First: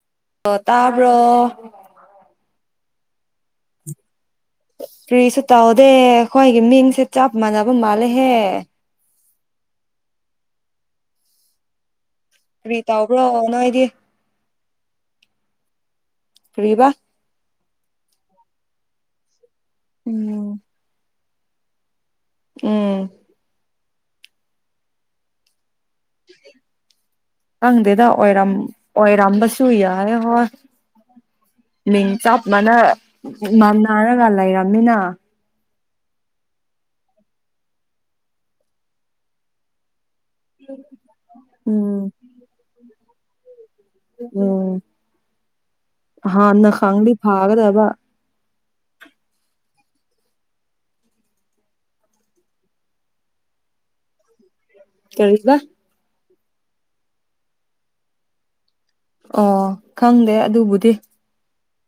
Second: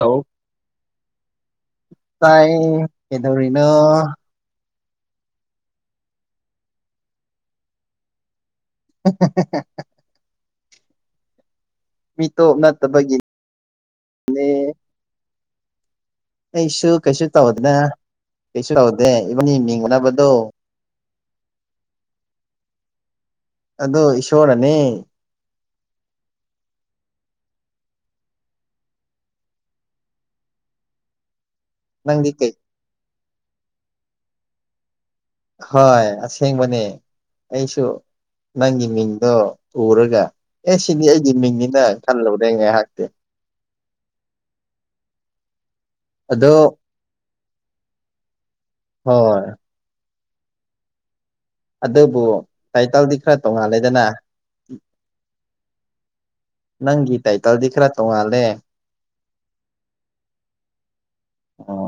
hello ꯑ ꯇꯕ ꯑꯦꯗꯧꯔꯤꯅꯣ ꯐ꯭ꯔꯤꯁꯨ ꯇꯧꯍꯗꯦ ꯑꯩꯈꯣꯏꯒꯤ ꯃꯤꯡꯁꯦ ꯆꯞ ꯃꯥꯟꯅꯕ ꯃꯥꯜꯂꯦꯍꯦ [unintelligible] ꯃꯤꯇꯣꯞ ꯀꯔꯤ ꯇꯧꯕ꯭ꯔꯣ ꯅꯣꯏꯗꯤ ꯅꯠꯇꯕꯒꯤꯅꯦ ꯀꯔꯤꯕ ꯑꯩꯁꯨ ꯀꯩꯁꯨ ꯇꯧꯗꯅ ꯀꯩꯁꯨ ꯇꯧꯗꯦ ꯏꯕꯟ ꯌꯦꯡꯅꯤꯡꯕꯅꯕꯗꯣ ꯎꯝ ꯎꯝ ꯑꯗꯨ ꯏꯁꯣꯔꯅꯤ [unintelligible] ꯇꯪꯗꯗ ꯑꯣꯔꯝ ꯑꯣꯏꯔꯝꯕꯁꯨꯨꯏ ꯌꯥ ꯍ ꯃꯤꯡ ꯅꯪꯗꯤ ꯆꯞ ꯀꯩ ꯃꯥꯟꯅ ꯃꯥꯟꯟꯅꯔꯒ ꯂꯩꯔꯝꯃꯤꯅ ꯍꯣꯏ ꯑꯁꯦꯡꯕꯅꯦ ꯑꯩꯁꯨ ꯅꯪꯒꯤ ꯃꯤꯡꯗꯣ ꯎꯔꯒ ꯑꯦ ꯁꯤꯅꯤ ꯑꯩꯗꯤ ꯃꯤꯡꯅꯤꯅ ꯎꯝ ꯈꯜꯂꯨꯗꯦ ꯉꯥꯏꯍꯥꯛꯇꯤ ꯎꯝ ꯑꯗꯣ ꯍꯥꯟꯅ ꯈꯪꯉꯂꯤ ꯐꯥꯒꯗ ꯋꯥ ꯍꯣꯏ ꯑꯗꯨꯕꯨ ꯇꯥꯏꯇꯜꯗꯤ ꯈꯔ ꯇꯧꯉꯜꯂꯦꯗꯅ ꯀꯔꯤꯁꯕ ꯅꯪꯒꯤ ꯒꯤ ꯇꯥꯏ ꯀꯜ ꯈ꯭ꯔꯥ ꯇꯍꯦ ꯑꯣ ꯈꯪꯗꯦ ꯑꯗꯨꯕꯨꯗꯤ ꯑꯣ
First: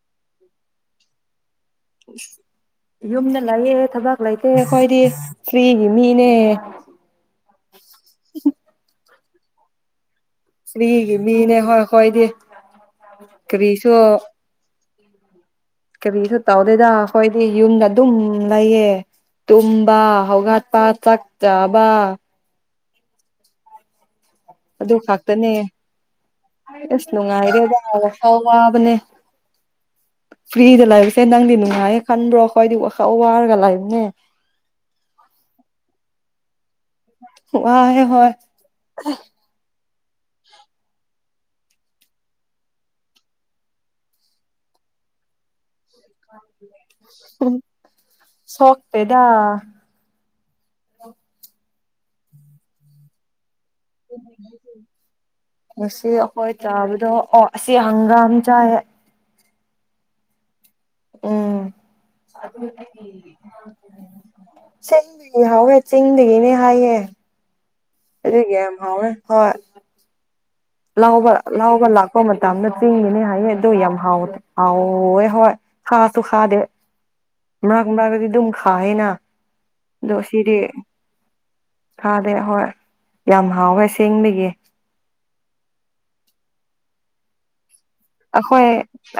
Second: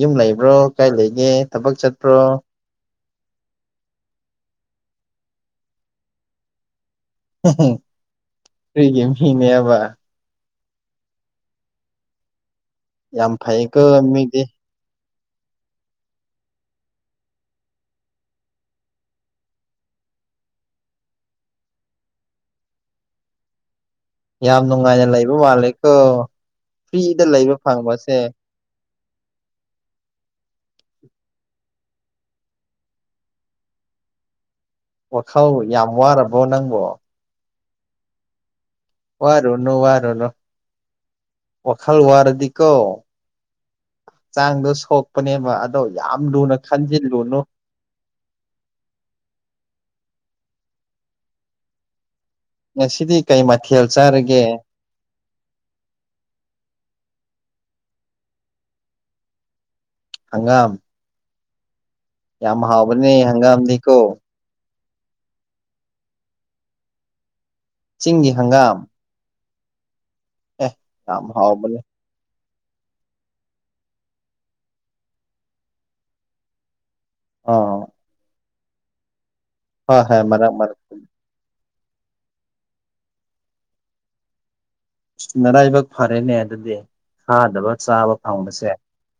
ꯌꯨꯝ ꯂꯩꯕ꯭ꯔꯣ ꯀꯥꯏ ꯂꯩꯒꯦ ꯊꯕꯛ ꯆꯠꯄ꯭ꯔꯣ ꯌꯨꯝꯗ ꯂꯑꯦ ꯊꯕꯛ ꯂꯩꯇꯦ ꯑꯩꯈꯣꯏꯗꯤ ꯐꯔꯤ ꯃꯤꯅꯦ ꯔꯤꯒꯤ ꯃꯤꯅꯦ ꯌꯥꯕ ꯁ꯭ꯔꯤ ꯃꯤꯅꯦ ꯍꯣꯏ ꯍꯣꯏꯗꯤ ꯌꯥꯝ ꯐꯩꯀꯣ ꯀꯔꯤꯁꯨꯣ ꯃꯤꯗꯤ ꯀꯔꯤꯁꯨ ꯇꯧꯗꯣꯏꯗ ꯑꯩꯈꯣꯏꯗꯤ ꯌꯨꯝꯗ ꯑꯗꯨꯝ ꯂꯩꯌꯦ ꯇꯝꯕ ꯍꯧꯒ ꯍꯥꯠꯄ ꯆ ꯆꯕ ꯌꯥꯝ ꯑꯗꯨ ꯅꯨꯡꯉꯥꯏꯅ ꯂꯩꯕ ꯈꯥꯛꯛꯇꯅꯦ ꯃꯥꯜꯂꯦꯀꯣ ꯑꯁ ꯐ꯭ꯔꯤꯗ ꯂꯩꯕ ꯐꯪꯕꯁꯦ ꯅꯨꯡꯉꯥꯏꯔꯦꯗꯥꯎ ꯋꯥꯕꯅꯦ [inaudible] ꯐ꯭ꯔꯤꯗ ꯂꯩꯕꯁꯦ ꯅꯪꯗꯤ ꯅꯨꯡꯉꯥꯏꯌꯦ ꯈꯟꯕ꯭ꯔꯣ ꯑꯩꯈꯣꯏꯗꯤ ꯋꯥꯔꯒ ꯂꯥꯛꯕꯅꯦ ꯋꯥꯈꯧ ꯌꯥꯝ ꯋꯥꯔꯕꯣ ꯅꯪꯕꯣ ꯋꯥ ꯍꯦ ꯍꯣꯏ ꯋꯥꯔꯨꯅꯣ ꯋꯥꯔꯅꯣ ꯋꯥꯈꯜ ꯋꯥꯔꯗꯤ ꯀꯣ ꯍꯛꯆꯥꯡꯗꯣ ꯁꯣꯛꯄꯅꯦꯕ ꯑꯗꯣ ꯌꯥꯝ ꯂꯨꯅ ꯈꯟꯖꯤꯜꯂꯨꯅꯨ ꯁꯣꯛꯇꯦꯗꯥ ꯁꯤꯗꯤ ꯀꯩ ꯃꯥ ꯉꯁꯤ ꯑꯩꯈꯣꯏ ꯆꯥꯕꯗꯣ ꯑꯣ ꯑꯁꯤ ꯍꯪꯒꯥꯝ ꯆ ꯍꯪꯒꯥꯝ ꯎꯝ ꯌꯥꯝ ꯍꯥꯎꯕꯅꯦ ꯍꯪꯒꯥꯝꯗꯤꯀꯣ ꯆꯦꯡꯗꯒꯤ ꯍꯧꯥꯎꯋꯦ ꯆꯤꯡꯗꯒꯤꯅꯦ ꯍꯥꯏꯌꯦꯦ ꯆꯤꯡꯒꯤ ꯑꯗꯨꯒꯦꯝ ꯍꯪꯒꯥꯝ ꯍ ꯍꯣꯏ ꯑꯦ ꯌꯥꯝ ꯂꯕ ꯍꯥꯎꯕꯅꯦ ꯂꯕ ꯂꯥꯛꯀꯣ ꯃ ꯇꯞꯅ ꯆꯤꯡꯉꯤꯅꯦ ꯍꯥꯏꯌꯦ ꯑꯗꯨꯣ ꯌꯥꯝ ꯍꯥꯎꯗ ꯍꯥꯎꯦ ꯍꯣꯏ ꯈꯁꯨ ꯈꯥꯗꯦ ꯃꯔꯒ ꯃ꯭ꯔꯒꯗꯤ ꯑꯗꯨꯝ ꯈꯥꯌꯦꯦꯅ ꯍ ꯍ ꯃꯔꯝ ꯃꯔꯝ ꯊꯥꯗꯦ ꯍꯣꯏ ꯌꯥꯝ ꯍꯥꯎꯋꯦ ꯁꯦꯡꯕꯒꯤ ꯃꯔꯔꯥꯏꯕꯛ ꯐꯔꯦꯅꯦ ꯑꯗꯨꯗꯤ ꯊꯥꯗꯕ ꯑꯩꯈꯣꯏ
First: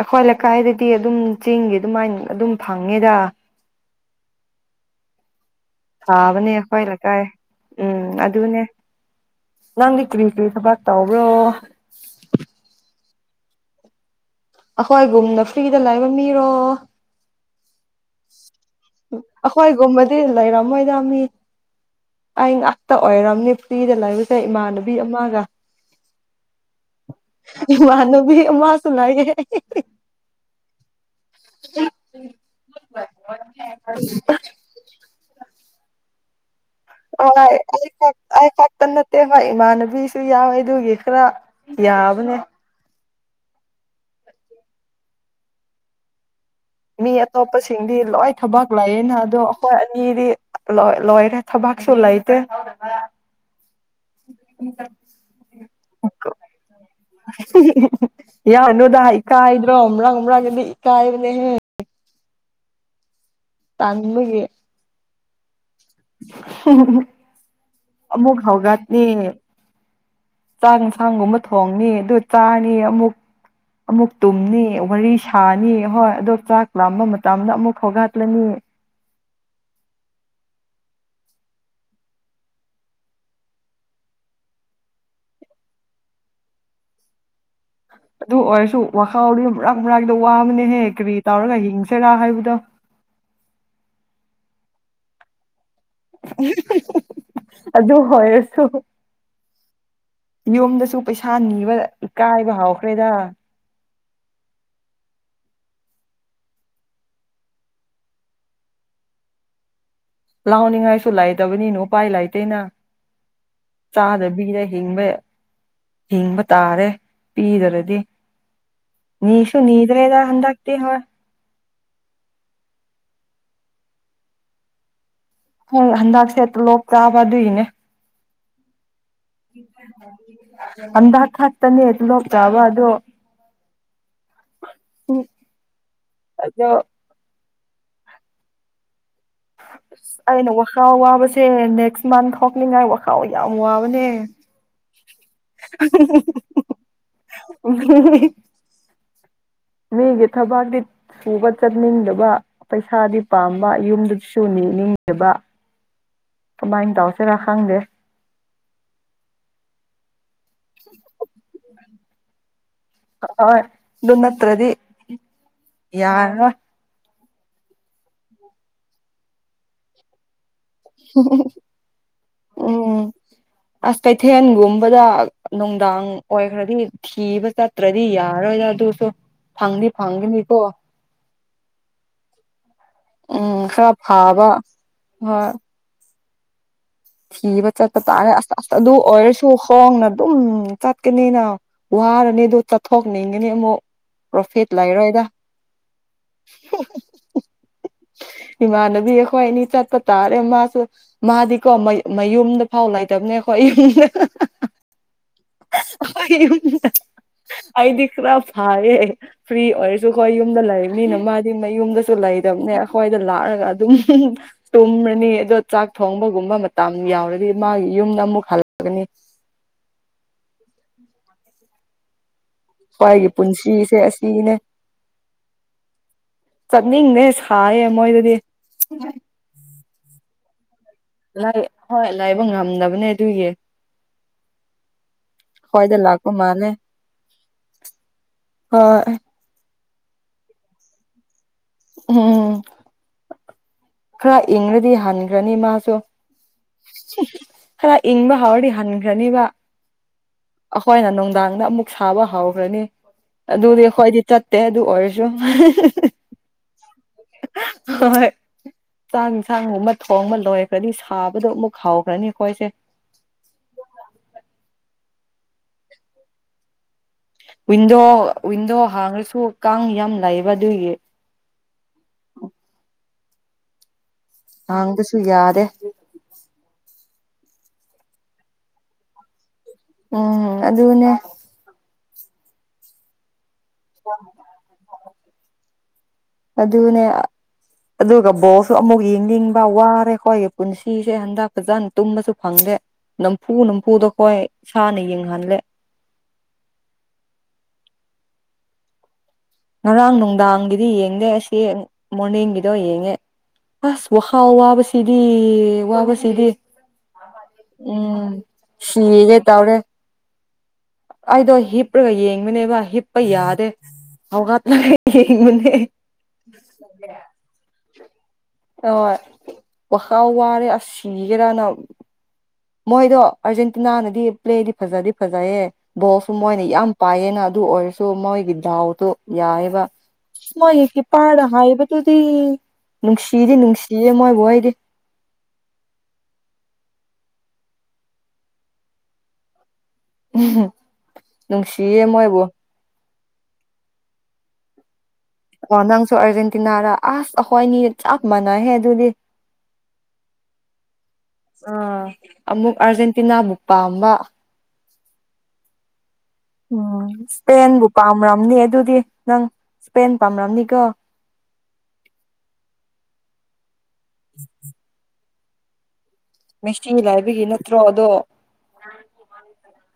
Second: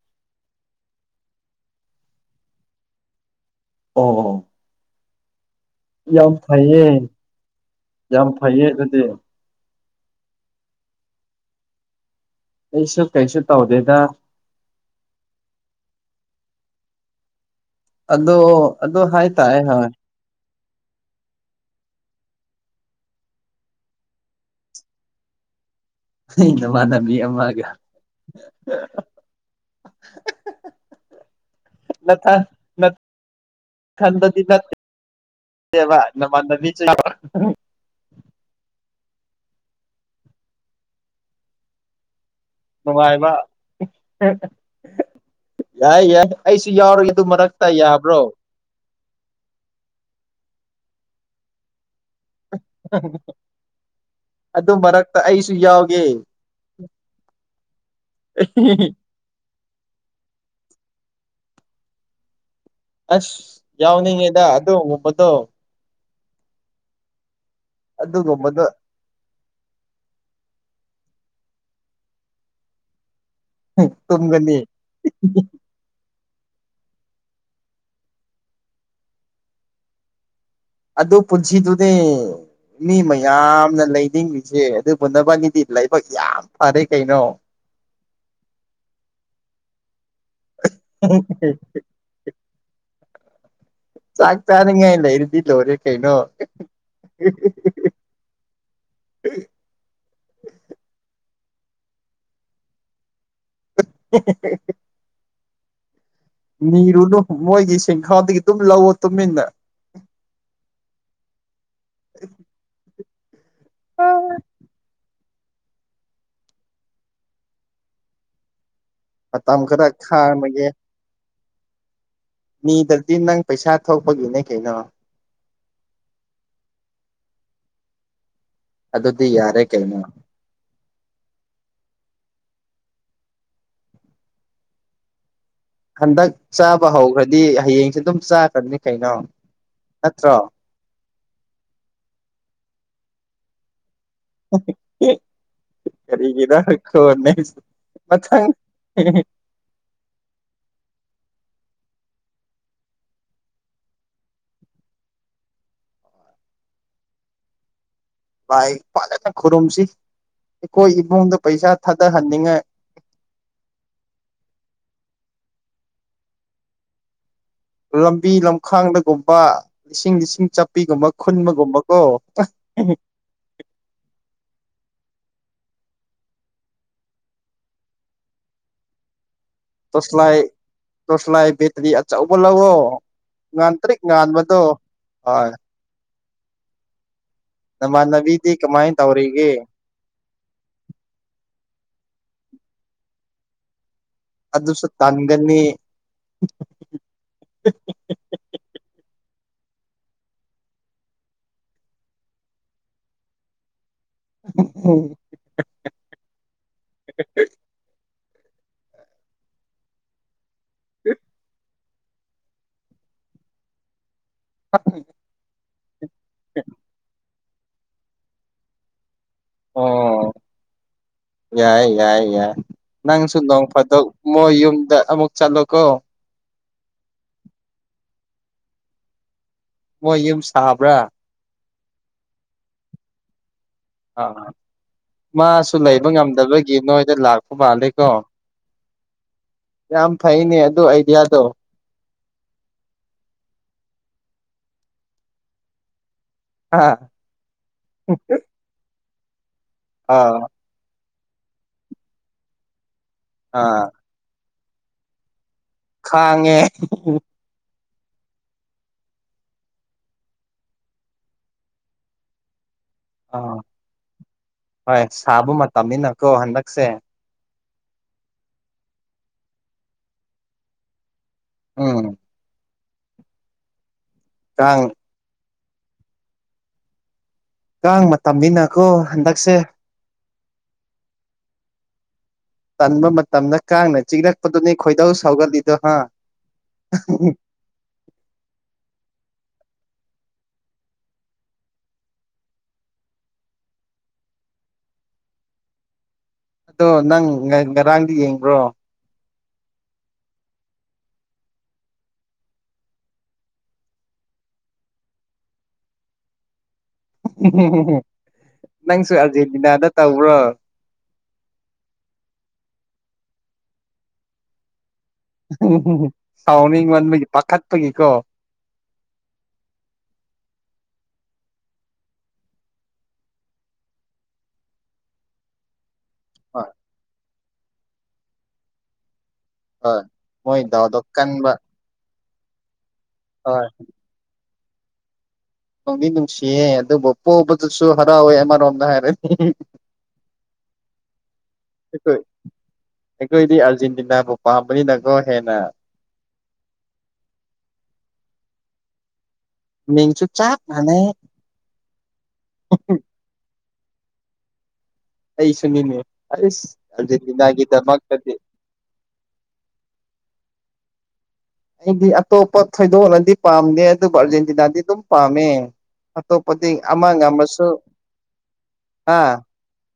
ꯑꯩꯈꯣꯏ ꯂꯩꯀꯥꯏꯗꯗꯤ ꯑꯗꯨꯝ ꯆꯦꯡꯒꯤ ꯑꯗꯨꯃꯥꯏꯅ ꯑꯗꯨꯝ ꯐꯪꯉꯦꯗ ꯑꯣ ꯌꯥꯝ ꯊꯥꯕꯅꯦ ꯈ꯭ꯋꯥꯏ ꯐꯩꯌꯦ ꯂꯩꯀꯥꯏ ꯎꯝ ꯌꯥꯝ ꯑꯗꯨꯅꯦ ꯐꯩꯌꯦ ꯑꯗꯨꯗꯤ ꯅꯪꯗꯤ ꯀꯔꯤ ꯀꯔꯤ ꯊꯕꯛ ꯇꯧꯕ꯭ꯔꯣ ꯑꯩꯁꯨ ꯀꯩꯁꯨ ꯇꯧꯗꯦꯗ ꯑꯩꯈꯣꯏ ꯒꯨꯝꯅ ꯐ꯭ꯔꯤꯗ ꯂꯩꯕ ꯃꯤꯔꯣ ꯑꯗꯣ ꯑꯗꯨ ꯍꯥꯏꯇꯥꯔꯦ ꯍꯣꯏ ꯑꯩꯈꯣꯏꯒꯨꯝꯕꯗꯤ ꯂꯩꯔꯝꯃꯣꯏꯗ ꯃꯤ ꯑꯩ ꯉꯥꯛꯇ ꯑꯣꯏꯔꯝꯅꯤ ꯐ꯭ꯔꯤꯗ ꯂꯩꯕꯁꯦ ꯏꯃꯥꯟꯅꯕꯤ ꯑꯃꯒ ꯑꯩ ꯅꯃꯥꯟꯅꯕꯤ ꯑꯃꯒ ꯃꯅꯨꯕꯤ ꯃꯥ ꯁꯅꯥꯏꯌꯦ [inaudible] ꯅꯊ ꯈꯟꯗꯤ ꯅ ꯅ ꯃꯥꯟꯅꯕꯤ ꯑꯣ ꯀꯇꯅ ꯏ ꯍꯣꯏ ꯏꯃꯥꯟꯅꯕꯤꯁꯨ ꯌꯥꯎꯋꯦ ꯑꯗꯨꯒꯤ ꯈꯔ ꯌꯥꯕꯅꯦ ꯅꯨꯡꯉꯥꯏꯕ ꯌꯥꯏ ꯌꯥꯏ ꯑꯩꯁꯨ ꯌꯥꯎꯔꯒꯦ ꯃꯤ ꯑꯗꯨ ꯃꯔꯛꯇ ꯑꯇꯣꯞꯄꯁꯤꯡꯗꯤ ꯌꯥꯕ꯭ꯔꯣ ꯂꯣꯏ ꯊꯕꯛ ꯂꯩꯌꯦꯅ ꯑꯗꯣ ꯑꯩꯈꯣꯏ ꯑꯅꯤꯗꯤ ꯂꯣꯏ ꯂꯣꯏꯔꯦ ꯊꯕꯥꯛꯁꯨꯂꯥꯏꯗ ꯑꯗꯨ ꯃꯔꯛꯇ ꯑꯩꯁꯨ ꯌꯥꯎꯒꯦ ꯌꯥꯅꯨꯗ ꯏꯀꯥꯏꯗ꯭ꯔꯣ ꯑꯃꯔꯥꯡ ꯑꯃꯔꯥꯡꯒꯗꯤ ꯏꯀꯥꯏꯕꯅꯦꯍꯦ ꯍ ꯑꯁ ꯌꯥꯎꯅꯤꯡꯉꯦꯗ ꯑꯣꯒꯨꯝꯕꯗꯣ ꯑꯃꯃꯨꯛ ꯑꯗꯨꯒꯨꯝꯕꯗꯣ ꯍꯥꯎꯘꯗꯅꯤ ꯆꯥꯛ ꯌꯦꯟꯁꯥꯡꯒꯨꯝꯕ ꯊꯣꯡꯅꯤ ꯑꯗꯨ ꯆꯥꯅꯤ ꯑꯃꯨꯛ ꯑꯃꯨꯛ ꯇꯨꯝꯒꯅꯤ ꯇꯨꯝꯅꯤ ꯋꯥꯔꯤ ꯁꯥꯅꯤ ꯍꯣꯏ ꯑꯗꯣ ꯆꯥꯛ ꯂꯥꯝꯕ ꯃꯇꯝꯗ ꯑꯃꯨꯛ ꯈꯧꯒꯠꯂꯅꯤ ꯑꯗꯨ ꯄꯨꯟꯁꯤꯗꯨꯗꯤ ꯃꯤ ꯃꯌꯥꯝꯅ ꯂꯩꯅꯤꯡꯂꯤꯁꯦ ꯑꯗꯨꯕꯨ ꯅꯕꯥꯅꯤꯗꯤ ꯂꯥꯏꯕꯛ ꯌꯥꯝ ꯐꯔꯦ ꯀꯩꯅꯣ ꯎ ꯑꯗꯨ ꯑꯣꯏꯔꯁꯨ ꯋꯥꯈꯥꯎꯔꯤ ꯃꯔꯛ ꯃꯔꯥꯛꯗ ꯋꯥꯕꯅꯦꯍꯦ ꯀꯔꯤ ꯇꯧꯔꯒ ꯍꯤꯡꯁꯔꯥ ꯍꯥꯏꯕꯗꯣ [unintelligible] ꯆꯥꯛ ꯇꯥꯅꯤꯡꯉ ꯏꯂ ꯏꯔꯗꯜ ꯑꯣꯏꯦ ꯑꯗꯨ ꯑꯗꯨ ꯍꯣꯏꯁꯨ ꯌꯨꯝꯗꯁꯨ ꯄꯩꯁꯥ ꯅꯤꯕ ꯏꯀꯥꯏꯕ ꯍꯧꯥꯎꯈ꯭ꯔꯦꯗ [unintelligible] ꯅꯤꯔꯨꯅꯨ ꯃꯣꯏꯒꯤ ꯁꯤꯡꯈꯥꯗꯒꯤ ꯑꯗꯨꯝ ꯂꯧꯋ ꯇꯨꯃꯤꯟꯅꯟꯅꯦ ꯥꯎꯅꯤꯡꯉꯥꯏꯁꯨ ꯂꯩꯥꯏꯗꯕꯅꯤꯅꯣ ꯄꯥꯏ ꯂꯥꯛꯏꯇꯇꯩꯅ ꯆꯥꯗꯕꯤꯗ ꯍꯤꯡꯕ ꯍꯤꯡꯕ ꯇꯥꯔꯦ ꯄꯤꯗ꯭ꯔꯗꯤ ꯃꯇꯝ ꯅꯁꯨꯨ ꯈꯔ ꯅꯗ꯭ꯔꯦꯗ ꯍꯟꯥꯛꯇ ꯃꯤꯗꯗꯤ ꯅꯪ ꯄꯩꯁꯥ ꯊꯣꯛꯄꯒꯤꯅꯦ ꯀꯩꯅꯣ ꯍꯣꯏ ꯑꯗꯁꯦ ꯂ ꯇꯥꯕ ꯑꯗꯨꯅꯦ ꯑꯗꯨꯗꯤ ꯌꯥꯔꯦ ꯀꯩꯅꯩꯅꯣ ꯑꯗꯈ ꯍꯥꯇꯅꯤꯦ ꯍꯥꯏ ꯂꯣ ꯇꯕ ꯑꯗꯨ ꯑꯗꯨꯣ ꯎ ꯍꯟꯗꯛ ꯆꯥꯕ ꯍꯧꯈ꯭ꯔꯗꯤ ꯍꯌꯦꯡꯁꯦ ꯑꯗꯨꯝ ꯆꯥꯛꯀ꯭ꯔꯅꯤ ꯀꯩꯅꯣ ꯑꯁ ꯅꯠꯇ꯭ꯔꯣ ꯑꯩꯅ ꯋꯥꯈꯥꯎ ꯋꯥꯕꯁꯦ ꯅꯦꯛꯁ ꯃꯟ ꯊꯣꯛꯅꯤꯡꯉꯥꯏ ꯋꯥꯈꯥꯎ ꯌꯥꯝ ꯋꯥꯕꯅꯦ ꯑꯣꯀꯦ ꯔꯤꯒꯤꯗꯈꯣ ꯃꯆꯥ ꯃꯤꯒꯤꯦ ꯊꯕꯥꯔꯗꯤ ꯁꯨꯕ ꯆꯠꯅꯤꯡꯗꯕ ꯄꯩꯁꯥꯗꯤ ꯄꯥꯝꯕ ꯌꯨꯝꯗꯨꯗꯤꯁꯨ ꯅꯤꯅꯤꯡꯗꯕ ꯀꯃꯥꯏꯅ ꯇꯁꯦ ꯔ ꯈꯥꯡꯒꯦ ꯚꯥꯏ ꯐꯖꯅ ꯈꯨꯔꯨꯝꯁꯤ ꯑꯩꯈꯣꯏ ꯏꯃꯨꯡꯗ ꯄꯩꯁꯥ ꯊꯥꯗꯍꯟꯅꯤꯡꯉꯥꯏ ꯍꫭꯏ ꯑꯗꯨꯅꯠꯇ꯭ꯔꯗꯤ ꯌꯔꯥꯔꫭꯏ ꯂꯝꯕꯤ ꯂꯝꯈꯥꯡꯗꯒꯨꯝꯕ ꯂꯤꯁꯤꯡ ꯂꯤꯁꯤꯡ ꯄꯤꯒꯨꯝꯕ ꯈꯨꯟꯃꯒꯨꯝꯕ ꯀꯣ ꯎꯝ ꯑꯁ ꯀꯩꯊꯦꯜꯒꯨꯝꯕꯗ ꯅꯨꯡꯗꯥꯡ ꯑꯣꯏꯈ꯭ꯔꯗꯤ ꯊꯤꯕ ꯆꯠꯇ꯭ꯔꯗꯤ ꯌꯥꯔꯣꯏꯗ ꯑꯗꯨꯁꯨ ꯐꯪꯗꯤ ꯇꫭꯁꯂꯥꯏ ꯐꯪꯒꯅꯤꯀꯣ ꯇꫭꯁꯂꯥꯏ ꯕ‌ꯦꯇꯔꯤ ꯑꯆꯧꯕꯥ ꯂꯧꯑꫭ ꯎꯝ ꯈꯔ ꯉꯥꯟꯇ꯭ꯔꯛ ꯐꯥꯕ ꯉꯕꯗꯨ ꯍꯣꯏ ꯊꯤꯕ ꯆꯠꯄ ꯇꯥꯔꯦ ꯅꯃꯥꯟꯅꯕꯤꯗꯤ ꯑꯁ ꯑꯁ ꯑꯗꯨ ꯀꯃꯥꯏꯅ ꯑꯣꯏꯔꯁꯨ ꯇꯧꯔꯤꯒꯦ ꯈꫭꯡꯅ ꯑꯗꯨꯝ ꯆꯠꯀꯅꯤꯅ ꯋꯥꯔꯅꯤ ꯑꯗꯨ ꯆꯠꯊꯣꯛꯅꯤꯡꯒꯅꯤ ꯑꯃꯨꯛ ꯄ꯭ꯔꯣꯐꯤꯠ ꯑꯗꯨꯁꯨ ꯂꯩꯔꯣꯏꯗ ꯇꯥꯟꯒꯅꯤ ꯏꯃꯥꯟꯅꯕꯤ ꯑꯩ ꯑꯩꯈꯣꯏ ꯑꯅꯤ ꯆꯠꯄ ꯇꯥꯔꯦ ꯃꯥꯁꯨ ꯃꯥꯗꯤꯀꯣ ꯃꯌꯨꯝꯗ ꯐꯥꯎ ꯂꯩꯇꯕꯅꯦ ꯑꯩꯈꯣꯏ ꯌꯨꯝꯗ ꯑꯩ ꯑꯩꯗꯤ ꯈꯔꯥ ꯐꯥꯏꯌꯦ ꯐ꯭ꯔꯤ ꯑꯣꯏꯔꯁꯨ ꯑꯈꫭꯏ ꯌꯨꯝꯗ ꯂꯩꯕꯅꯤꯅ ꯃꯤꯅ ꯃꯥꯗꯤ ꯃꯌꯨꯝꯗ ꯂꯩꯇꯕꯅꯦ ꯑꯩꯈꯣꯏꯗ ꯂꯥꯛꯑꯒ ꯑꯗꯨꯝ ꯇꯨꯝꯃꯅꯤ ꯑꯗꯣ ꯆꯥꯛ ꯊꯣꯡꯕ ꯒꯨꯝꯕ ꯃꯇꯝ ꯌꯥꯎꯔꯗꯤ ꯃꯥꯒꯤ ꯌꯨꯝꯗ ꯑꯃꯨꯛ ꯍꯜꯂꯛꯑꯒꯅꯤ ꯑꯣ ꯌꯥꯏ ꯌꯥꯏ ꯌꯥꯏ ꯈ꯭ꯋꯥꯏꯒꯤ ꯅꯪꯁꯨ ꯅꯣꯡ ꯄꯨꯟꯁꯤꯁꯦ ꯐꯥꯗꯣꯛ ꯃꯣꯏ ꯑꯁꯤꯅꯦ ꯌꯨꯝꯗ ꯑꯃꯨꯛ ꯆꯠꯂꯣꯀꯣ ꯆꯠꯅꯤꯡꯗꯦ ꯁꯥꯏꯌꯦ ꯃꯣꯏꯗꯗꯤ ꯃꫭꯏ ꯌꯨꯝ ꯁꯥꯕ ꯍꯣꯏ ꯂꯥꯩꯕ ꯉꯝꯗꯕꯅꯦ ꯑꯗꯨꯏꯒꯤ ꯑꯥ ꯃꯥꯁꯨ ꯈ꯭ꯋꯥꯏꯗ ꯂꯩꯕ ꯂꯥꯛꯄ ꯃꯥꯜꯂꯦ ꯉꯝꯗꯕꯒꯤ ꯅꯣꯏꯗ ꯂꯥꯛꯄ ꯃꯥꯜꯂꯦꯀꯣ ꯍꯣꯏ ꯌꯥꯝ ꯐꯩꯅꯤ ꯑꯗꯨ ꯑꯥꯏꯗꯤꯌꯥꯗꫭ ꯎꯝ ꯈꯔ ꯏꯪꯉꯗꯤ ꯍꯟꯈ꯭ꯔꯅꯤ ꯃꯥꯁꯨ ꯍꯥ ꯈꯔ ꯏꯪꯕ ꯍꯥꯎꯔꯗꯤ ꯍꯟꯈ꯭ꯔꯅꯤꯕ ꯑꯥ ꯑꯩꯈꯣꯏꯅ ꯅꯨꯡꯗꯥꯡꯗ ꯑꯃꯨꯛ ꯁꯥꯕ ꯍꯧꯈ꯭ꯔꯅꯤ ꯑꯗꯨꯗꯤ ꯑꯥ ꯑꯩꯈꯣꯏꯗꯤ ꯆꯠ ꯇ‌ꯦ ꯑꯗꯨ ꯑꯣꯏꯔꯁꯨ ꯈꯥꯡꯉꯦ ꯍꯣꯏ ꯆꯥꯛ ꯌꯦꯟꯁꯥꯡꯒꯨꯝꯕ ꯊꯣꯡꯕ ꯂꯣꯏꯈ꯭ꯔꯗꯤ ꯁꯥꯕꯗꯣ ꯑꯃꯨꯛ ꯍꯥꯎꯈ꯭ꯔꯅꯤ ꯑꯩꯈꯣꯏꯁꯦ ꯑꯥ ꯍꯣꯏ ꯁꯥꯕ ꯃꯇꯝꯅꯤꯅꯀꯣ ꯍꯟꯗꯛꯁꯦ ꯋꯤꯟꯗꯣ ꯋꯤꯟꯗꯣ ꯍꯥꯡꯉꯁꯨ ꯀꯥꯡ ꯌꯥꯝ ꯂꯩꯕ ꯑꯗꯨꯒꯤ ꯑꯣ ꯎꯝ [unintelligible] ꯀꯥꯡ ꯍꯥꯡꯕꯁꯨ ꯌꯥꯗꯦ ꯀꯥꯡ ꯃꯇꯝꯅꯤꯅꯀꯣ ꯍꯟꯗꯛꯁꯦ ꯎꯝ ꯑꯗꯨꯅꯦ ꯇꯟꯕ ꯃꯇꯝꯗ ꯀꯥꯡꯅ ꯆꯤꯛꯔꯛꯄꯗꯨꯅꯤ ꯈꯣꯏꯗꯧ ꯁꯥꯎꯒꯠꯂꯤꯗꯣ ꯍꯥ ꯑꯗꯨꯅꯦ ꯑꯗꯨꯒ ꯕꯣꯜꯁꯨ ꯑꯃꯨꯛ ꯌꯦꯡꯅꯤꯡ ꯋꯥꯔꯦ ꯑꯩꯈꯣꯏꯒꯤ ꯄꯨꯟꯁꯤꯁꯦ ꯍꯟꯗꯛ ꯐꯖꯅ ꯇꯨꯝꯕꯁꯨ ꯐꯪꯗꯦ ꯅꯝꯐꯨ ꯅꯝꯐꯨꯗꯣ ꯑꯩꯈꯣꯏ ꯏꯁꯥꯅ ꯌꯦꯡꯍꯜꯂꯦ ꯑꯗꯣ ꯅꯪ ꯉꯔꯥꯡꯗꯤ ꯌꯦꯡꯕ꯭ꯔꯣ ꯉꯔꯥꯡ ꯅꯨꯡꯗꯥꯡꯒꯤꯗꯤ ꯌꯦꯡꯗꯦ ꯑꯁꯤ ꯃꯣꯔꯅꯤꯡꯒꯤꯗꯣ ꯌꯦꯡꯉꯦ ꯑꯁ ꯋꯥ ꯍꯥꯎ ꯋꯥ ꯁꯤꯗꯤ ꯋꯥꯕꯁꯤꯗꯤ ꯎꯝ ꯅꯪꯁꯨ ꯁꯤꯒꯦ ꯇꯧꯔꯦ ꯑꯥꯔꯖꯦꯟꯇꯤꯅꯥꯗ ꯇꯧꯕ꯭ꯔꯣ ꯑꯩꯗꯣ ꯍꯤꯞꯄ꯭ꯔꯒ ꯌꯦꯡꯕꯅꯦꯕ ꯍꯤꯞꯄ ꯌꯥꯗꯦ ꯍꯧꯒꯠ ꯁꯥꯎꯅꯤꯡ ꯃꯟꯕꯒꯤ ꯄꯥꯈꯠꯃꯟꯕꯒꯤꯀꯣ ꯍꫭꯏ ꯋꯈꯥꯜ ꯋꯥꯔꯦ ꯁꯤꯒꯦꯔꯅ ꯃꯣꯏꯗꯣ ꯑꯔꯖꯦꯟꯇꯤꯅꯥꯅꯗꯤ ꯄ꯭ꯂꯦꯗꯤ ꯐꯖꯗꯤ ꯐꯖꯩꯌꯦ ꯕꯣꯜꯁꯨ ꯃꯣꯏꯅ ꯍꯣꯏ ꯌꯥꯝ ꯄꯥꯏꯌꯦꯅ ꯑꯗꯨ ꯑꯣꯏꯔꯁꯨ ꯃꯣꯏꯒꯤ ꯗꯥꯎꯗꯨ ꯌꯥꯏꯕ ꯍꯣꯏ ꯃꯣꯏ ꯗꯥꯎꯗꯣ ꯁꯃꯌꯦꯛꯒꯤ ꯄꯥꯔ ꯀꯟꯕ ꯍꯥꯏꯕꯗꯨ ꯁꯤ ꯅꯨꯡꯁꯤꯗꯤ ꯍꯣꯏ ꯅꯨꯡꯁꯤꯌꯦ ꯃꯣꯏꯕꯨ ꯑꯩꯗꯤ ꯅꯗꯤ ꯅꯨꯡꯁꯤꯌꯦꯦ ꯑꯗꯨꯕꯨ ꯄꯣꯛꯕꯗꯁꯨ ꯍꯔꯥꯎꯋꯦ ꯑꯃꯔꯣꯝꯗ ꯍꯥꯏꯔꯅꯤ ꯑꯩꯈꯣꯏ ꯅꯨꯡꯁꯤꯌꯦꯃꯣꯕꯣ ꯑꯩꯈꯣꯏꯗꯤ ꯑꯥꯔꯖꯦꯟꯇꯤꯅꯥꯕꯨ ꯄꯥꯝꯕꯅꯤꯅ ꯑꯣ ꯅꯪꯁꯨ ꯑꯥꯔꯖꯦꯟꯇꯤꯅꯥꯔ ꯑꯁ ꯑꯩꯈꯣꯏꯅꯤ ꯆꯞ ꯃꯥꯟꯅꯩꯍꯦ ꯑꯗꯨꯗꯤ ꯃꯤꯡꯁꯨ ꯆꯞ ꯃꯥꯟꯅꯩ ꯑ ꯃꯨ ꯑꯔꯖꯦꯟꯇꯤꯅꯥꯕꯨ ꯄꯥꯃ ꯑꯩꯁꯨꯅꯤꯅꯤ ꯎꯝ ꯏꯁꯄꯦꯟꯕꯨ ꯄꯥꯝꯔꯝꯅꯤ ꯑꯗꯨꯗꯤ ꯅꯪ ꯏꯁꯄꯦꯟ ꯄꯥꯝꯔꯝꯅꯤ ꯀ ꯑꯩꯗꯤ ꯑꯇꯣꯞꯄ ꯊꯣꯏꯗꯣꯛꯅꯗꯤ ꯄꯥꯝꯗꯦ ꯑꯗꯨꯕꯨ ꯑꯥꯔꯖꯦꯟꯇꯤꯅꯥꯗꯤ ꯑꯗꯨꯝ ꯄꯥꯝꯃꯦ ꯑꯇꯣꯞꯄꯗꯤ ꯃꯦꯁꯤ ꯑꯃ ꯂꯩꯕꯒꯤ ꯑꯃꯁꯨ ꯅꯠꯇ꯭ꯔꯣ ꯑꯗꯣ ꯑꯥ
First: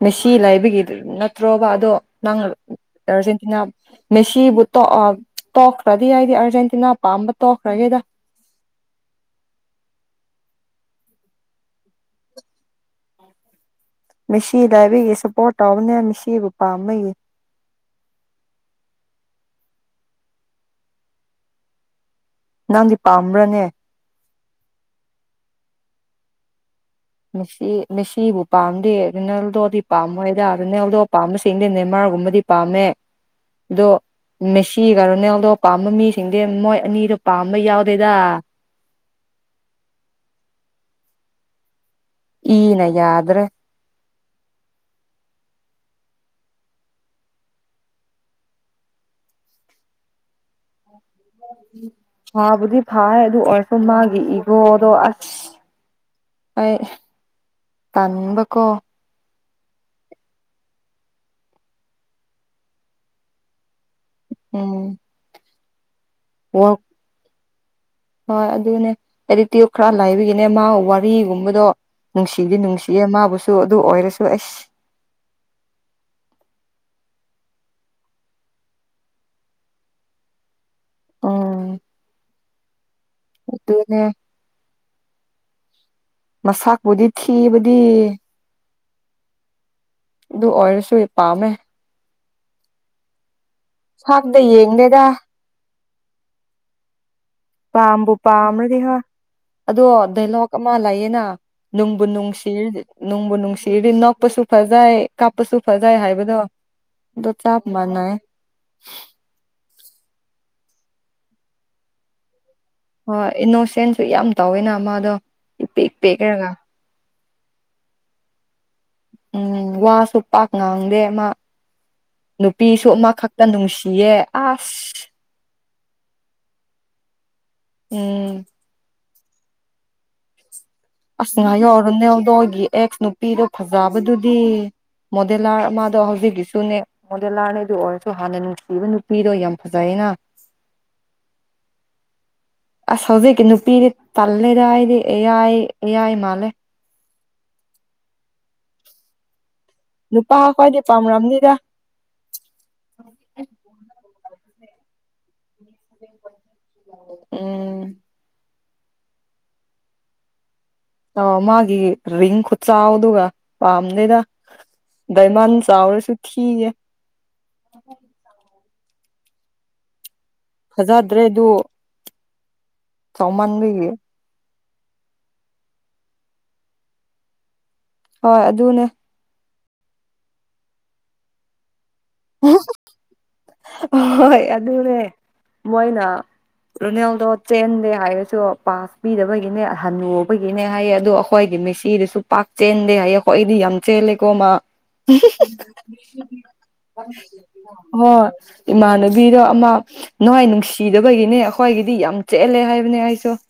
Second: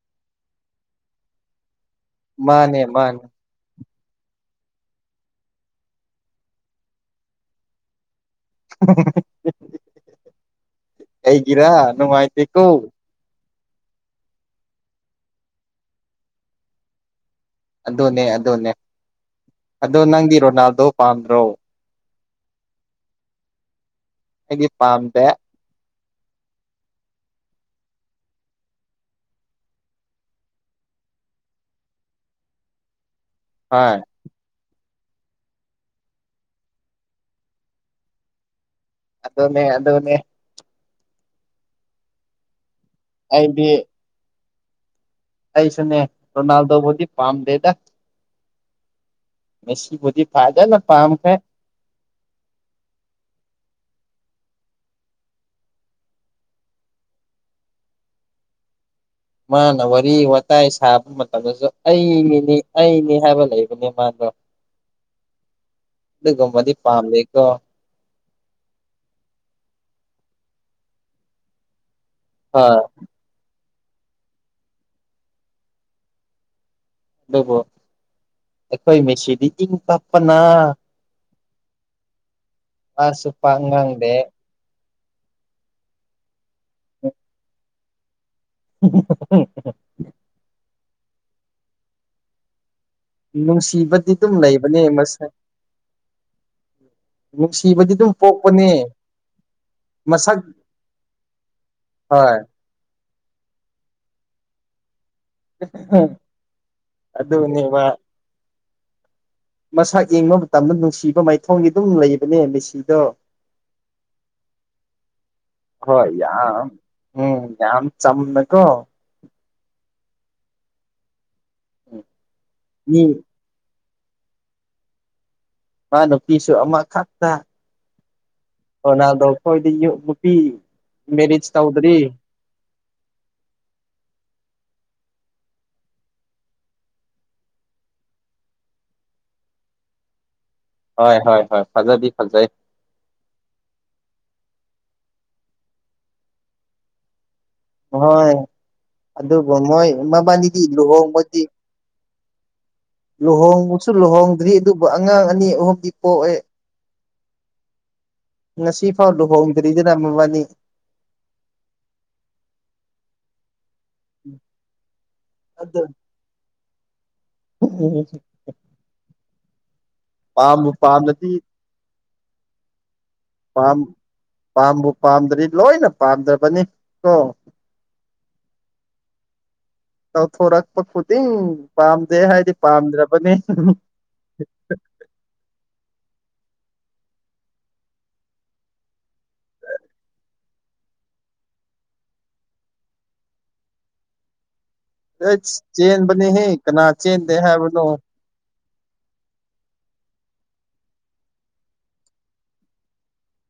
ꯃꯦꯁꯤ ꯂꯥꯏꯕꯒꯤ ꯅꯠꯇ꯭ꯔꯣꯕ ꯑꯗꯣ ꯅꯪ ꯃꯥꯅꯦ ꯃꯥꯅꯦ ꯑꯥꯔꯖꯦꯟꯇꯤꯅꯥ ꯃꯦꯁꯤꯕꯨ ꯇ ꯇꯣꯛꯈ꯭ꯔꯗꯤ ꯍꯥꯏꯗꯤ ꯑꯥꯔꯖꯦꯟꯇꯤꯅꯥ ꯄꯥꯝꯕ ꯇꯣꯛꯈ꯭ꯔꯒꯦꯗ ꯑꯩꯒꯤꯔꯥ ꯅꯨꯡꯉꯥꯏꯇꯦ ꯀꯣ ꯃꯁꯤꯗꯕꯒꯤ ꯁꯞꯄꯣꯔꯠ ꯇꯧꯕꯅꯦ ꯃꯁꯤꯁꯤꯕꯨ ꯄꯥꯝꯝꯕꯒꯤ ꯑꯗꯨꯅꯦ ꯑꯗꯨꯅꯦ ꯑꯗꯣ ꯅꯪꯗꯤ ꯔꯣꯅꯥꯜꯗꯣ ꯄꯥꯝꯗ꯭ꯔꯣ ꯅꯪꯗꯤ ꯄꯥꯝꯕ꯭ꯔꯅꯦ ꯑꯩꯒꯤ ꯄꯥꯝꯗ ꯃꯦꯁꯤ ꯃꯦꯁꯤꯕꯨ ꯄꯥꯝꯗꯦ ꯅꯦꯜꯗꯣꯗꯤ ꯄꯥꯝꯃꯣꯏꯗ ꯨꯅꯦꯜꯗꯣ ꯄꯥꯝꯕꯁꯤꯡꯗꯤꯅꯦ ꯃꯔ ꯒꯨꯝꯕꯗꯤ ꯄꯥꯝꯃꯦ ꯑꯣ ꯍꯣꯏ ꯃꯦ ꯁꯤ ꯀꯔꯣꯅꯦꯜꯗꯣ ꯄꯥꯝꯕ ꯃꯤꯁꯤꯡꯗꯤ ꯃꯣꯏ ꯑꯅꯤꯗꯣ ꯄꯥꯝꯕ ꯌꯥꯎꯗꯦꯗ ꯑꯗꯅꯦ ꯑꯗꯅꯦ ꯏ ꯅ ꯌꯥꯗ꯭ꯔꯦ ꯑꯩꯩꯁꯨꯅꯦ ꯔꯣꯅꯥꯜꯗꯣꯕꯨꯗꯤ ꯄꯥꯝ ꯗꯦꯗ ꯃꯕꯨꯗꯤ ꯐꯥꯏꯗ ꯅ ꯍꯥꯥꯕꯨꯗꯤ ꯐꯥꯏ ꯑꯗꯨ ꯑꯣꯏꯔꯁꯨ ꯃꯥꯒꯤꯦ ꯏꯒꯣꯗꯣ ꯑꯁ ꯑꯩ ꯇꯅꯤꯡꯕꯀꯣ ꯃꯥꯅ ꯋꯥꯔꯤ ꯋꯥꯋꯇꯥꯏ ꯁꯥꯕ ꯃꯇꯝꯗꯁꯨ ꯑꯩꯅꯤꯅꯤ ꯑꯩꯅꯤ ꯍꯥꯏꯕ ꯂꯩꯕ ꯑꯗꯨ ꯃꯥꯥꯡꯗꯣ ꯎꯝ ꯃꯗꯤ ꯋꯥꯔꯛ ꯄꯥꯝꯃꯦꯀꯣ ꯍꯣꯏ ꯑꯗꯨꯅꯦ ꯑꯦꯗꯤꯇ꯭ꯌꯨꯠ ꯈꯔ ꯂꯥꯏꯕꯤꯒꯤꯅꯦ ꯃꯥꯒ ꯋꯥꯔꯤꯒꯨꯝꯕꯗꯣ ꯅꯨꯡꯁꯤꯗꯤ ꯍꯣꯏ ꯅꯨꯡꯁꯤꯌꯦ ꯃꯥꯕꯨꯁꯨ ꯑꯗꯨ ꯑꯣꯏꯔꯁꯨ ꯑꯦꯁ ꯑꯗꯨꯕꯨ ꯑꯩꯈꯣꯏ ꯃꯁꯤꯗꯤ ꯏꯪ ꯇꯞꯄꯅ ꯎꯝ ꯑꯗꯨꯅꯦ ꯑꯁꯨꯄꯉꯥꯡꯗꯦ ꯃꯁꯥꯄꯨꯗꯤ ꯊꯤꯕꯨꯗꯤ [unintelligible] ꯣꯏ ꯄꯥꯃꯦ ꯅꯨꯡꯁꯤꯕꯗꯤ ꯑꯗꯨꯝ ꯁꯥꯛꯇ ꯂꯩꯕꯅꯦ ꯌꯦꯡꯗꯦꯗ ꯃꯁꯦ ꯄꯥꯝꯕꯨ ꯄꯥꯝꯅꯗꯤ ꯍꯣꯏ ꯑꯗꯣ ꯃꯁꯛ ꯗꯥꯏꯂꯣꯛ ꯑꯃ ꯂꯩꯌꯦꯦꯅ ꯅꯅꯨꯡꯕꯨ ꯍꯣꯏ ꯅꯨꯡꯁꯤꯔ ꯅꯅꯨꯡꯕꯨ ꯅꯨꯡꯁꯤꯔ ꯏ ꯅꯣꯄꯁꯨ ꯐꯖꯥꯏ ꯀꯥꯞꯄꯁꯨ ꯐꯖꯥꯏ ꯍꯥꯏꯕꯗꯣ ꯑꯗꯨꯣ ꯆꯞꯞ ꯑꯗꯨꯅꯦꯕ ꯃꯥꯟꯅꯩ ꯃꯁꯛ ꯌꯦꯡꯕ ꯃꯇꯝꯗ ꯅꯨꯡꯁꯤꯕ ꯃꯥꯏꯊꯣꯡꯒꯤ ꯑꯗꯨꯝ ꯂꯩꯕꯅꯦ ꯃꯤꯁ ꯍꯣꯏ ꯏꯅꯣꯁꯦꯟꯁꯨ ꯌꯥꯝ ꯇꯧꯋꯦꯅ ꯃꯥꯗꯣ ꯏ ꯄꯦꯛ ꯏ ꯍꯣꯏ ꯄꯦꯛꯈ꯭ꯔꯒ ꯌꯥꯝ ꯎꯝ ꯌꯥꯝ ꯆꯝꯅꯀꯣ ꯎꯝ ꯋꯥꯁꯨ ꯄꯥꯛ ꯉꯥꯡꯗꯦ ꯑꯃ ꯅꯨꯄꯤꯁꯨ ꯃꯤ ꯑꯃꯈꯛꯇ ꯅꯨꯡꯁꯤ ꯌꯦ ꯑꯁ ꯃꯥꯅ ꯎꯝ ꯀꯅꯥꯗꯣ ꯑꯩꯈꯣꯏꯗꯤ ꯅꯨꯄꯤ ꯑꯁ ꯃꯦꯔꯤꯖ ꯉꯥꯏꯍꯥꯛ ꯇꯧꯗ꯭ꯔꯤ ꯌꯧꯔꯨꯅꯦꯗꯣ ꯑꯩꯒꯤ ꯑꯦꯛꯁ ꯅꯨꯄꯤꯗꯣ ꯐꯖꯕꯗꯨꯗꯤ ꯃꯣꯗꯦꯂꯥꯔ ꯃꯥꯗꯣ ꯍꯧꯖꯤꯛꯀꯤꯁꯨꯅꯦ ꯃꯣꯗꯦꯂꯥꯔꯅꯦ ꯑꯗꯨ ꯑꯣꯏꯔꯁꯨ ꯍꯥꯟꯅ ꯅꯨꯡꯁꯤꯕ ꯅꯨꯄꯤꯗꯣ ꯌꯥꯝ ꯐꯖꯕ ꯀꯩꯅꯣ ꯍꯣꯏ ꯍꯣꯏ ꯍꯣꯏ ꯐꯥꯖꯕꯤ ꯐꯥꯖꯕꯤ ꯑꯁ ꯍꯧꯖꯤꯛꯀꯤ ꯅꯨꯄꯤꯗꯤ ꯇꯜꯂꯦꯗ ꯑꯩꯗꯤ ꯏꯌꯥꯏ ꯏꯌꯥꯏ ꯃꯥꯜꯂꯦ ꯍꯣꯏ ꯑꯗꯨꯕꯨ ꯃꯣꯏ ꯅꯨꯄꯥ ꯃꯕꯥꯅꯤꯗꯤ ꯈ꯭ꯋꯥꯏꯗꯤ ꯂꯨꯍꯣꯡꯕꯗꯤ ꯄꯥꯝꯔꯝꯅꯤꯗ ꯂꯨꯍꯣꯡꯕꯁꯨ ꯂꯨꯍꯣꯡꯗ꯭ꯔꯤ ꯑꯗꯨꯕꯨ ꯑꯉꯥꯡ ꯑꯅꯤ ꯑꯍꯨꯝꯗꯤ ꯄꯣꯛꯑꯦ ꯎꯝ ꯉꯁꯤ ꯐꯥꯎ ꯂꯨꯍꯣꯡꯗ꯭ꯔꯤꯗꯅ ꯃꯕꯥꯅꯤ ꯑ ꯃꯥꯒꯤꯦ ꯔꯤꯡ ꯈꯨꯠꯆꯥꯥꯎꯗꯨꯒ ꯄꯥꯝꯗ ꯗꯥꯏꯃꯥꯟ ꯆꯥꯎꯔꯁꯨ ꯊꯤꯌꯦ ꯎꯝ ꯄꯥꯝꯕꯨ ꯄꯥꯝꯃꯗꯤ ꯆꯧꯃꯥꯟꯕꯒꯤ ꯄꯥꯝꯕꯨ ꯄꯥꯝꯗꯗꯤ ꯂꯣꯏꯅ ꯄꯥꯝꯗ꯭ꯔꯕꯅꯤ ꯀꯣ ꯍꯣꯏ ꯑꯗꯨꯅꯦ ꯇꯧ ꯊꫭꯔꯛꯄ ꯈꯨꯗꯤꯡ ꯄꯥꯝꯗꯦ ꯍꯥꯏꯗꯤ ꯄꯥꯝꯗ꯭ꯔꯕꯅꯤ ꯍꯣꯏ ꯑꯗꯨꯅꯦ ꯃꯣꯏꯅ ꯔꯣꯅꯦꯜꯗꯣ ꯆꯦꯟꯗꯦ ꯍꯥꯏꯔꯁꯨ ꯄꯥꯁ ꯄꯤꯗꯕꯒꯤꯅꯦ ꯍꯅꯨꯕꯒꯤꯅꯦ ꯍꯥꯏꯌꯦ ꯑꯗꯣ ꯑꯩꯈꯣꯏ ꯃꯦꯁꯤꯗꯁꯨ ꯄꯥꯛ ꯆꯦꯟꯗꯦ ꯍꯥꯏꯌꯦ ꯑꯩꯈꯣꯏ ꯗꯤ ꯌꯥꯝ ꯆꯦꯜꯂꯦꯀꯣ ꯃꯥ ꯑꯩꯁ ꯆꯦꯟꯕꯅꯤꯍꯦ ꯀꯅꯥ ꯆꯦꯟꯗꯦ ꯍꯥꯏꯕꯅꯣ ꯍꯣꯏ ꯏꯃꯥꯟꯅꯕꯤꯗꯣ ꯑꯃ ꯅꫭꯏ ꯅꯨꯡꯁꯤꯗꯕꯒꯤꯅꯦ ꯑꯩꯈꫭꯏꯒꯤꯗꯤ ꯌꯥꯝ ꯆꯦꯜꯂꯦ ꯍꯥꯏꯕꯅꯦ ꯑꯩꯁꯨ